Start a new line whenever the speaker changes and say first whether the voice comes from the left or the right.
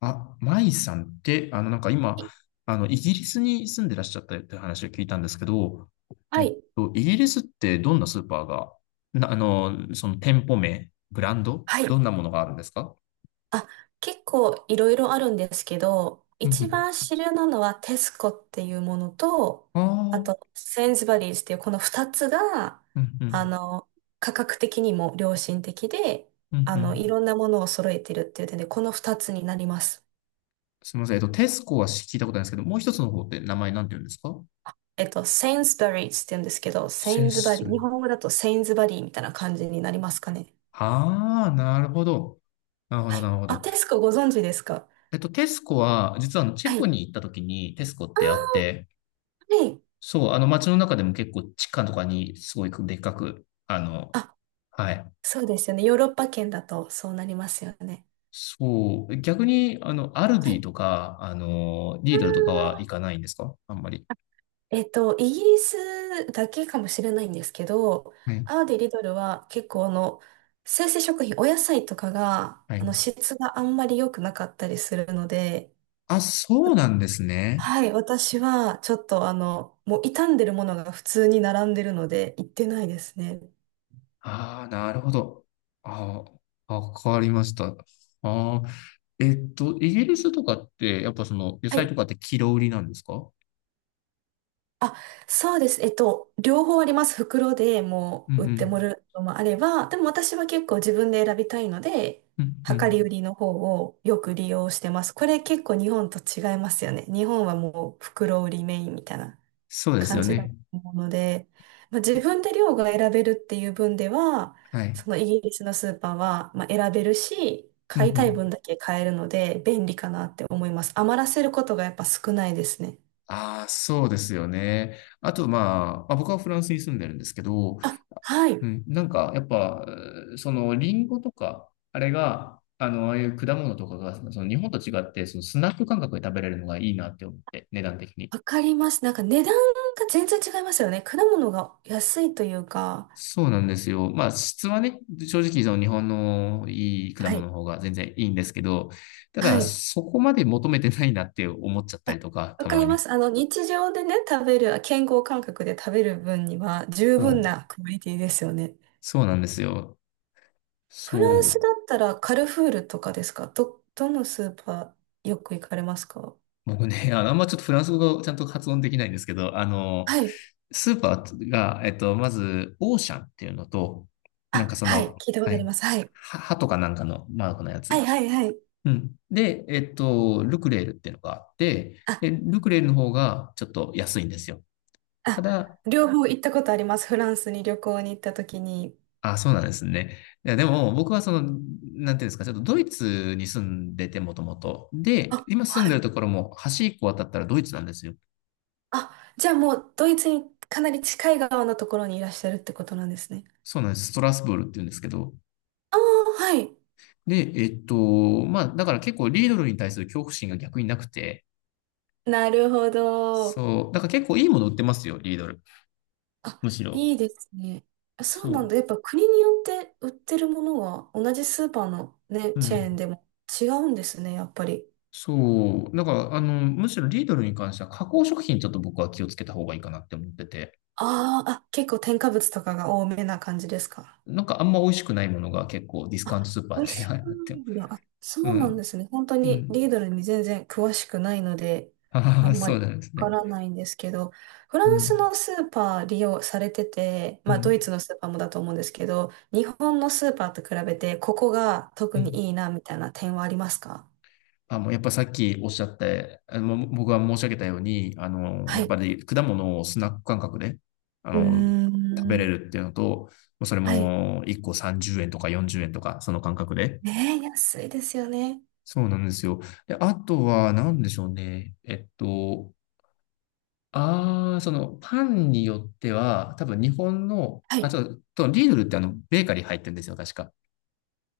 left: あ、マイさんって、なんか今、イギリスに住んでらっしゃったって話を聞いたんですけど、
right: は
left: えっ
right: い。
left: イギリスってどんなスーパーが、な、あの、その店舗名、ブランド、
right: は
left: ど
right: い。
left: んなものがあるんですか？
right: あ、結構いろいろあるんですけど、
left: う
right: 一
left: ん
right: 番主流なのはテスコっていうものと、
left: うん。あ
right: あ
left: あ、
right: と、センズバリーズっていうこの二つが、
left: うんうん、
right: あの、価格的にも良心的で、
left: うんう
right: い
left: ん。
right: ろんなものを揃えてるっていう点で、この二つになります。
left: すみません。テスコは聞いたことないんですけど、もう一つの方って名前なんて言うんですか？
right: センズバリーズって言うんですけど、セイ
left: セ
right: ンズバリ
left: ス。
right: ー、日本語だとセインズバリーみたいな感じになりますかね。
left: ああ、なるほど。なるほど、
right: は
left: な
right: い。
left: るほ
right: あ、
left: ど。
right: テスコご存知ですか？
left: テスコは、実はチ
right: は
left: ェコ
right: い。
left: に行った時にテスコってあって、
right: はい。
left: そう、あの街の中でも結構地下とかにすごいでっかく、
right: あ、
left: はい。
right: そうですよね。ヨーロッパ圏だとそうなりますよね。
left: そう、逆に、アルデ
right: は
left: ィ
right: い。
left: とか、
right: あ
left: リードルとかは行か
right: ー
left: ないんですか、あんまり？
right: イギリスだけかもしれないんですけど、
left: はい。
right: アーディ・リドルは結構生鮮食品、お野菜とかが、
left: はい。
right: 質があんまり良くなかったりするので、
left: あ、そうなんですね。
right: はい、私はちょっともう傷んでるものが普通に並んでるので、行ってないですね。
left: ああ、なるほど。ああ、わかりました。ああ、イギリスとかって、やっぱ野
right: は
left: 菜
right: い。
left: とかってキロ売りなんですか？
right: あ、そうです。両方あります。袋で
left: う
right: も
left: んう
right: う売っても
left: ん。
right: らうのもあれば、でも私は結構自分で選びたいので、
left: うんう
right: 量
left: ん。
right: り売りの方をよく利用してます。これ結構日本と違いますよね。日本はもう袋売りメインみたいな
left: そうです
right: 感
left: よ
right: じだ
left: ね。
right: と思うので、まあ、自分で量が選べるっていう分では、
left: はい。
right: そのイギリスのスーパーは、まあ、選べるし、
left: うんう
right: 買いたい分
left: ん。
right: だけ買えるので便利かなって思います。余らせることがやっぱ少ないですね。
left: ああ、そうですよね。あと、まあ僕はフランスに住んでるんですけど、
right: あ、は
left: う
right: い。
left: ん、なんか、やっぱ、リンゴとか、あれが、ああいう果物とかが、日本と違って、スナック感覚で食べれるのがいいなって思って、値段的に。
right: わかります。なんか値段が全然違いますよね。果物が安いというか。
left: そうなんですよ。まあ、質はね、正直、日本のいい果
right: は
left: 物
right: い。
left: の方が全然いいんですけど、た
right: は
left: だ、
right: い。
left: そこまで求めてないなって思っちゃったりとか、
right: わ
left: た
right: か
left: ま
right: りま
left: に。
right: す。日常でね、食べる、健康感覚で食べる分には十
left: そ
right: 分
left: う。
right: なクオリティですよね。
left: そうなんですよ。
right: フランス
left: そう。
right: だったらカルフールとかですかど、どのスーパーよく行かれますか？
left: 僕ね、あんまちょっとフランス語がちゃんと発音できないんですけど、
right: はい。
left: スーパーが、まず、オーシャンっていうのと、なん
right: あ、
left: か
right: はい。聞いたこ
left: は
right: とあり
left: い、
right: ます。はい。
left: 歯とかなんかのマークのや
right: は
left: つ。
right: い、はい、はい。
left: うん。で、ルクレールっていうのがあって、
right: あ、
left: で、ルクレールの方がちょっと安いんですよ。た
right: あ、
left: だ、
right: 両方行ったことあります。フランスに旅行に行った時に。
left: あ、そうなんですね。いや、でも、僕はなんていうんですか、ちょっとドイツに住んでて、もともと。で、
right: あ、
left: 今住ん
right: は
left: でる
right: い。
left: ところも、橋一個渡ったらドイツなんですよ。
right: あ、じゃあもうドイツにかなり近い側のところにいらっしゃるってことなんですね。
left: そうなんです。ストラスブールって言うんですけど、
right: ああ、はい。
left: で、まあ、だから結構リードルに対する恐怖心が逆になくて、
right: なるほど。
left: そう、だから結構いいもの売ってますよ、リードル。
right: あ、
left: むしろ。
right: いいですね。あ、そ
left: そ
right: うなんだ。やっぱ国によって売ってるものは同じスーパーのね、
left: う。う
right: チェーン
left: ん。
right: でも違うんですね、やっぱり。
left: そう。だから、むしろリードルに関しては加工食品ちょっと僕は気をつけた方がいいかなって思ってて、
right: あーあ、結構添加物とかが多めな感じですか？
left: なんかあんま美味しくないものが結構ディスカウント
right: あ、
left: スーパー
right: 美
left: っ
right: 味
left: て あ
right: し
left: れ
right: く
left: に
right: な
left: なって、
right: いんだ。あ、
left: う
right: そうなん
left: ん。
right: ですね。本当
left: う
right: に
left: ん。
right: リードルに全然詳しくないので、
left: あ
right: あ
left: あ、
right: んま
left: そ
right: り
left: うなんです
right: わ
left: ね。
right: からないんですけど、フラ
left: う
right: ンス
left: ん。
right: のスーパー利用されてて、
left: う
right: まあド
left: ん。
right: イツのスーパーもだと思うんですけど、日本のスーパーと比べて、ここが特
left: う
right: に
left: ん。
right: いいなみたいな点はありますか？
left: あ、もうやっぱさっきおっしゃって、僕が申し上げたように、や
right: は
left: っ
right: い。
left: ぱり果物をスナック感覚で、あ
right: う
left: の、
right: ー
left: 食べれ
right: ん。
left: るっていうのと、もうそれ
right: はい。
left: も1個30円とか40円とか、その感覚で。
right: ねえ、安いですよね。
left: そうなんですよ。で、あとは何でしょうね。ああ、そのパンによっては、多分日本の、
right: は
left: あ、
right: い。
left: ちょっと、リードルってベーカリー入ってるんですよ、確か。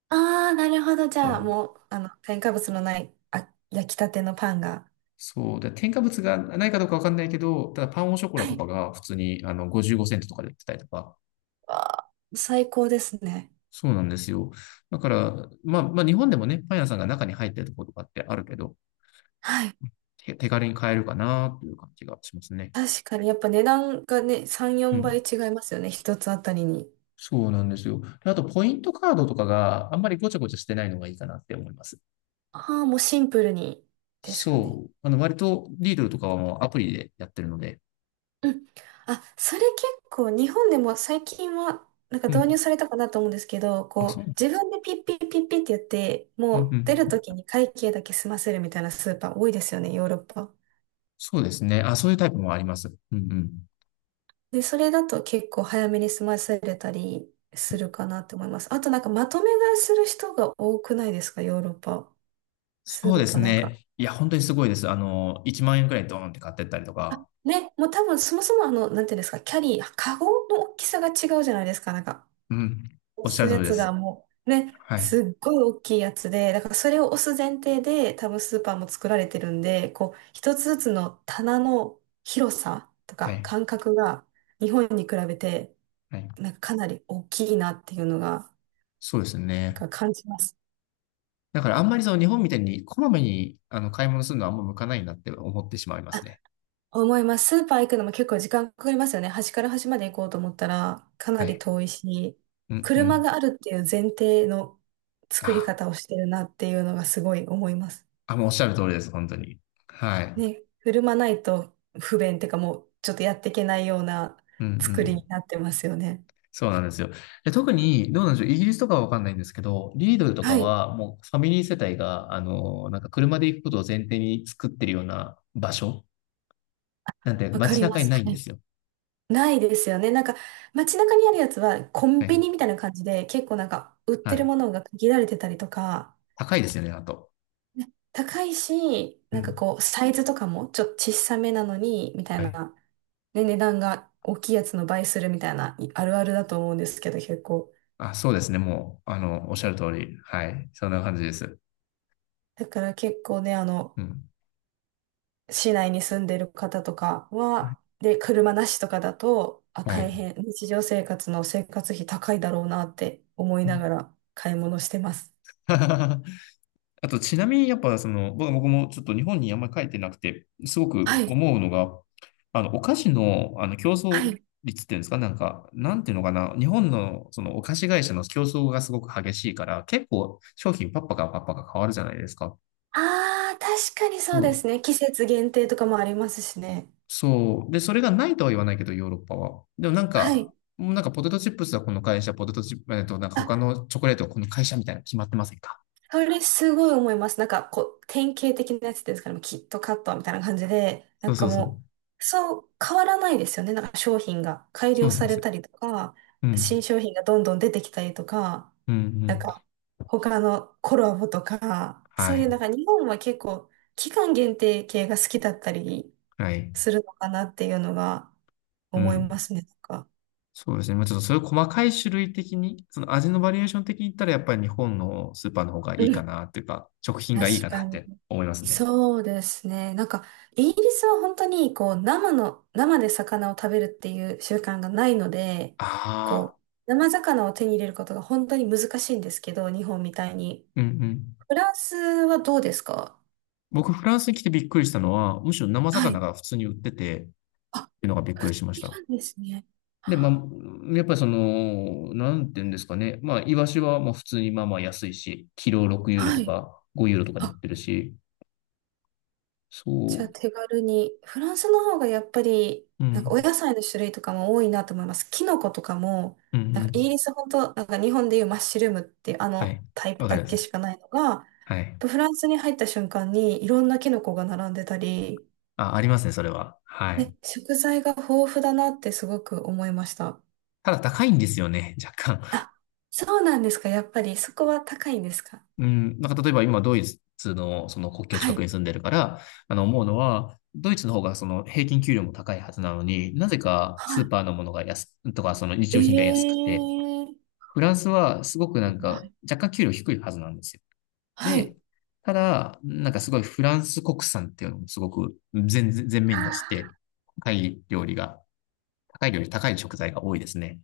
right: ああ、なるほど。じゃあ、もう、添加物のない、あ、焼きたてのパンが。
left: そう。で、添加物がないかどうかわかんないけど、ただパンオショコラ
right: は
left: と
right: い。
left: かが普通に55セントとかで売ってたりとか。
right: わあ、最高ですね。
left: そうなんですよ。だから、まあ日本でもね、パン屋さんが中に入ってるところとかってあるけど、
right: はい。
left: 手軽に買えるかなという感じがしますね。
right: 確かに、やっぱ値段がね、3、
left: う
right: 4
left: ん。
right: 倍違いますよね。一つあたりに。
left: そうなんですよ。であと、ポイントカードとかがあんまりごちゃごちゃしてないのがいいかなって思います。
right: ああ、もうシンプルにですかね。
left: そう。割と、リードルとかはもうアプリでやってるので。
right: うん。あ、それ結構、日本でも最近は、なんか
left: う
right: 導
left: ん。
right: 入されたかなと思うんですけど、
left: あ、
right: こ
left: そ
right: う、
left: うなんで
right: 自
left: す。
right: 分でピッピッピッピッってやって、
left: うん
right: も
left: う
right: う出
left: ん。
right: るときに会計だけ済ませるみたいなスーパー多いですよね、ヨーロッパ。
left: そうですね。あ、そういうタイプもあります。うんうん。
right: で、それだと結構早めに済ませれたりするかなって思います。あとなんかまとめ買いする人が多くないですか、ヨーロッパ？ス
left: そうで
right: ー
left: す
right: パーなんか、
left: ね。いや、本当にすごいです。1万円くらいドーンって買ってったりとか。
right: ね、もう多分そもそもなんていうんですか、キャリー、カゴの大きさが違うじゃないですか、なんか、
left: うん。
right: 押
left: おっしゃ
right: す
left: る通
right: や
left: りで
right: つ
left: す。
right: がもう、ね、
left: はい。
right: すっごい大きいやつで、だからそれを押す前提で、多分スーパーも作られてるんで、こう、一つずつの棚の広さと
left: は
right: か
left: い。
right: 間隔が、日本に比べて、
left: はい。
right: なんかかなり大きいなっていうのが、
left: そうです
right: な
left: ね。
right: んか感じます。
left: だからあんまりその日本みたいにこまめに買い物するのはあんま向かないなって思ってしまいますね。
right: 思います。スーパー行くのも結構時間かかりますよね。端から端まで行こうと思ったらかな
left: は
right: り
left: い。
right: 遠いし、
left: うんう
right: 車
left: ん。
right: があるっていう前提の作り
left: あ、
right: 方をしてるなっていうのがすごい思います。
left: あ、もうおっしゃる通りです。本当に。はい。
right: ね、車ないと不便っていうかもうちょっとやっていけないような
left: うんう
right: 作
left: ん。
right: りになってますよね。
left: そうなんですよ。で、特に、どうなんでしょう。イギリスとかはわかんないんですけど、リードルとか
right: はい、
left: はもうファミリー世帯が、なんか車で行くことを前提に作ってるような場所なんで
right: わか
left: 街
right: りま
left: 中に
right: す。
left: ないん
right: は
left: で
right: い。
left: すよ。
right: ないですよね。なんか街中にあるやつはコンビ
left: ね。
right: ニみたいな感じで結構なんか売っ
left: は
right: てる
left: い。
right: ものが限られてたりとか、
left: 高いですよね、あと。
right: 高いし、
left: う
right: なんか
left: ん。
right: こう、サイズとかもちょっと小さめなのに、みたい
left: はい。
right: な、ね、値段が大きいやつの倍するみたいな、いあるあるだと思うんですけど、結構。
left: あ、そうですね。もう、おっしゃる通り。はい。そんな感じです。
right: だから結構ね、
left: うん。
right: 市内に住んでる方とか
left: はい。
right: は、で、車なしとかだと、あ、
left: は
right: 大
left: い。
right: 変、日常生活の生活費高いだろうなって思い
left: う
right: な
left: ん。
right: がら買い物してます。
left: あと、ちなみに、やっぱ、僕もちょっと日本にあんまり帰ってなくて、すご
right: は
left: く
right: い、
left: 思うのが、お菓子の、競
right: は
left: 争
right: い。
left: 率っていうんですか、なんか、なんていうのかな、日本の、お菓子会社の競争がすごく激しいから、結構、商品パッパカパッパカ変わるじゃないですか。
right: ああ、確かにそう
left: そ
right: です
left: う
right: ね。季節限定とかもありますしね。
left: そう。で、それがないとは言わないけど、ヨーロッパは。でもなん
right: は
left: か、
right: い。
left: もうなんかポテトチップスはこの会社、ポテトチップ、えっと、なんか
right: あ、
left: 他のチョコレートはこの会社みたいなの決まってませんか？
right: それすごい思います。なんか、こう、典型的なやつですから、もうキットカットみたいな感じで、な
left: そ
right: ん
left: うそ
right: か
left: うそう。
right: もう、そう変わらないですよね。なんか商品が改
left: そう
right: 良
left: なん
right: さ
left: で
right: れ
left: すよ。
right: たりとか、
left: うん。
right: 新商品がどんどん出てきたりとか、
left: うん、う
right: なん
left: ん。
right: か、他のコラボとか、
left: は
right: そういう
left: い。
right: なんか日本は結構、期間限定系が好きだったり
left: はい。
right: するのかなっていうのが
left: う
right: 思いま
left: ん。
right: すね。なんか。
left: そうですね。まあちょっとそういう細かい種類的に、その味のバリエーション的に言ったら、やっぱり日本のスーパーの方がいいかなっていうか、食品がいい
right: 確
left: か
right: か
left: なっ
right: に。
left: て思いますね。
right: そうですね。なんか、イギリスは本当に、こう、生の、生で魚を食べるっていう習慣がないので、
left: あ
right: こ
left: あ。
right: う、生魚を手に入れることが本当に難しいんですけど、日本みたいに。
left: うんうん。
right: フランスはどうですか？
left: 僕、フランスに来てびっくりしたのは、むしろ生
right: は
left: 魚
right: い。
left: が普通に売ってて、って
right: あ、
left: いうのがびっ
right: 売
left: く
right: っ
left: りしまし
right: て
left: た。
right: るんですね。
left: で、まあ、やっぱりなんていうんですかね。まあ、イワシはまあ普通にまあまあ安いし、キロ6ユーロ
right: は
left: と
right: い。
left: か5ユーロとかで売っ
right: あ、
left: てるし、
right: じゃあ
left: そ
right: 手軽に。フランスの方がやっぱり、
left: う、う
right: なんかお
left: ん、
right: 野菜の種類とかも多いなと思います。キノコとかも、
left: うん、う
right: なんかイ
left: ん。
right: ギリス本当、なんか日本でいうマッシュルームっていうあ
left: はい。
right: のタイプ
left: わか
right: だ
left: りま
right: け
left: す。
right: しかないのが、
left: はい。
right: フランスに入った瞬間にいろんなキノコが並んでたり、
left: あ、ありますね、それは。はい。
right: ね、食材が豊富だなってすごく思いました。
left: ただ高いんですよね、若干。
right: あ、そうなんですか？やっぱりそこは高いんですか？
left: うん。なんか例えば今、ドイツのその国境
right: は
left: 近く
right: い。
left: に住んでるから、思うのは、ドイツの方がその平均給料も高いはずなのに、なぜか
right: は
left: スーパーのものがとかその日用品
right: い。え
left: が安くて、
right: えー。
left: フランスはすごくなん
right: は
left: か
right: い。
left: 若干給料低いはずなんですよ。
right: はい。
left: で、ただ、なんかすごいフランス国産っていうのもすごく全面に出して、高い料理が、高い料理、高い食材が多いですね。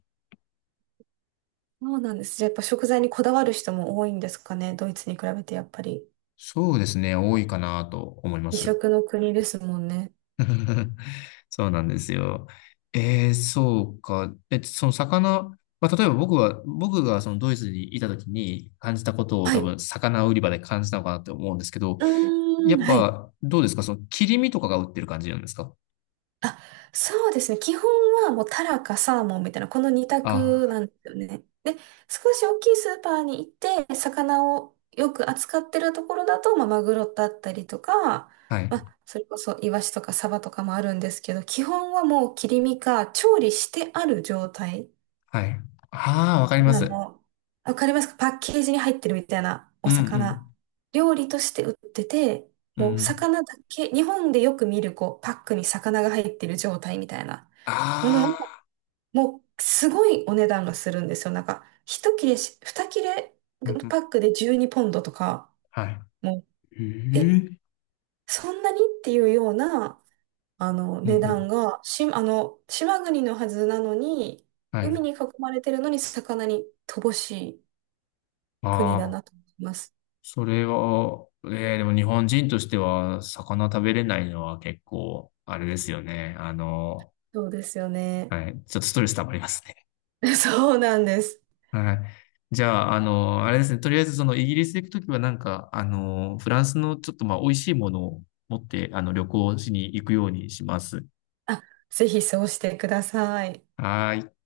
right: そうなんです。じゃあやっぱ食材にこだわる人も多いんですかね。ドイツに比べてやっぱり。
left: そうですね、多いかなと思いま
right: 美
left: す。
right: 食の国ですもんね。
left: そうなんですよ。えー、そうか。え、その魚、まあ、例えば僕がそのドイツにいた時に感じたことを
right: は
left: 多
right: い。う
left: 分魚売り場で感じたのかなって思うんですけど、
right: ー
left: や
right: ん、
left: っ
right: はい。
left: ぱ、どうですか切り身とかが売ってる感じなんですか？
right: あ、そうですね。基本はもうタラかサーモンみたいな、この二択
left: あ、
right: なんですよね。で、少し大きいスーパーに行って、魚をよく扱ってるところだと、まあ、マグロだったりとか、
left: はい、
right: まあ、それこそイワシとかサバとかもあるんですけど、基本はもう切り身か調理してある状態。
left: はい。ああ、わかりま
right: あ
left: す。
right: の、わかりますか？パッケージに入ってるみたいな
left: う
right: お魚。
left: ん、
right: 料理として売ってて、
left: うん、う
right: もう
left: ん。
right: 魚だけ、日本でよく見るこうパックに魚が入ってる状態みたいなもの
left: あ
right: を、
left: あ、
right: もうすごいお値段がするんですよ。なんか、一切れし、二切れ
left: うん、うん、
right: パックで12ポンドとか、
left: は
right: もう、
left: い。え
right: え、
left: え、
right: そんなにっていうような、
left: うん、う
right: 値段
left: ん、
right: が、し、島国のはずなのに、
left: はい。あ
right: 海に囲まれてるのに魚に乏しい。国だ
left: あ、
right: なと思います。
left: それは、ええでも日本人としては、魚食べれないのは結構、あれですよね。
right: そうですよね。
left: はい、ちょっとストレス溜まりますね。
right: そうなんです。
left: はい。じゃあ、あれですね。とりあえず、イギリス行くときは、なんか、フランスのちょっと、まあ、美味しいものを持って、旅行しに行くようにします。
right: あ、ぜひそうしてください。
left: はーい。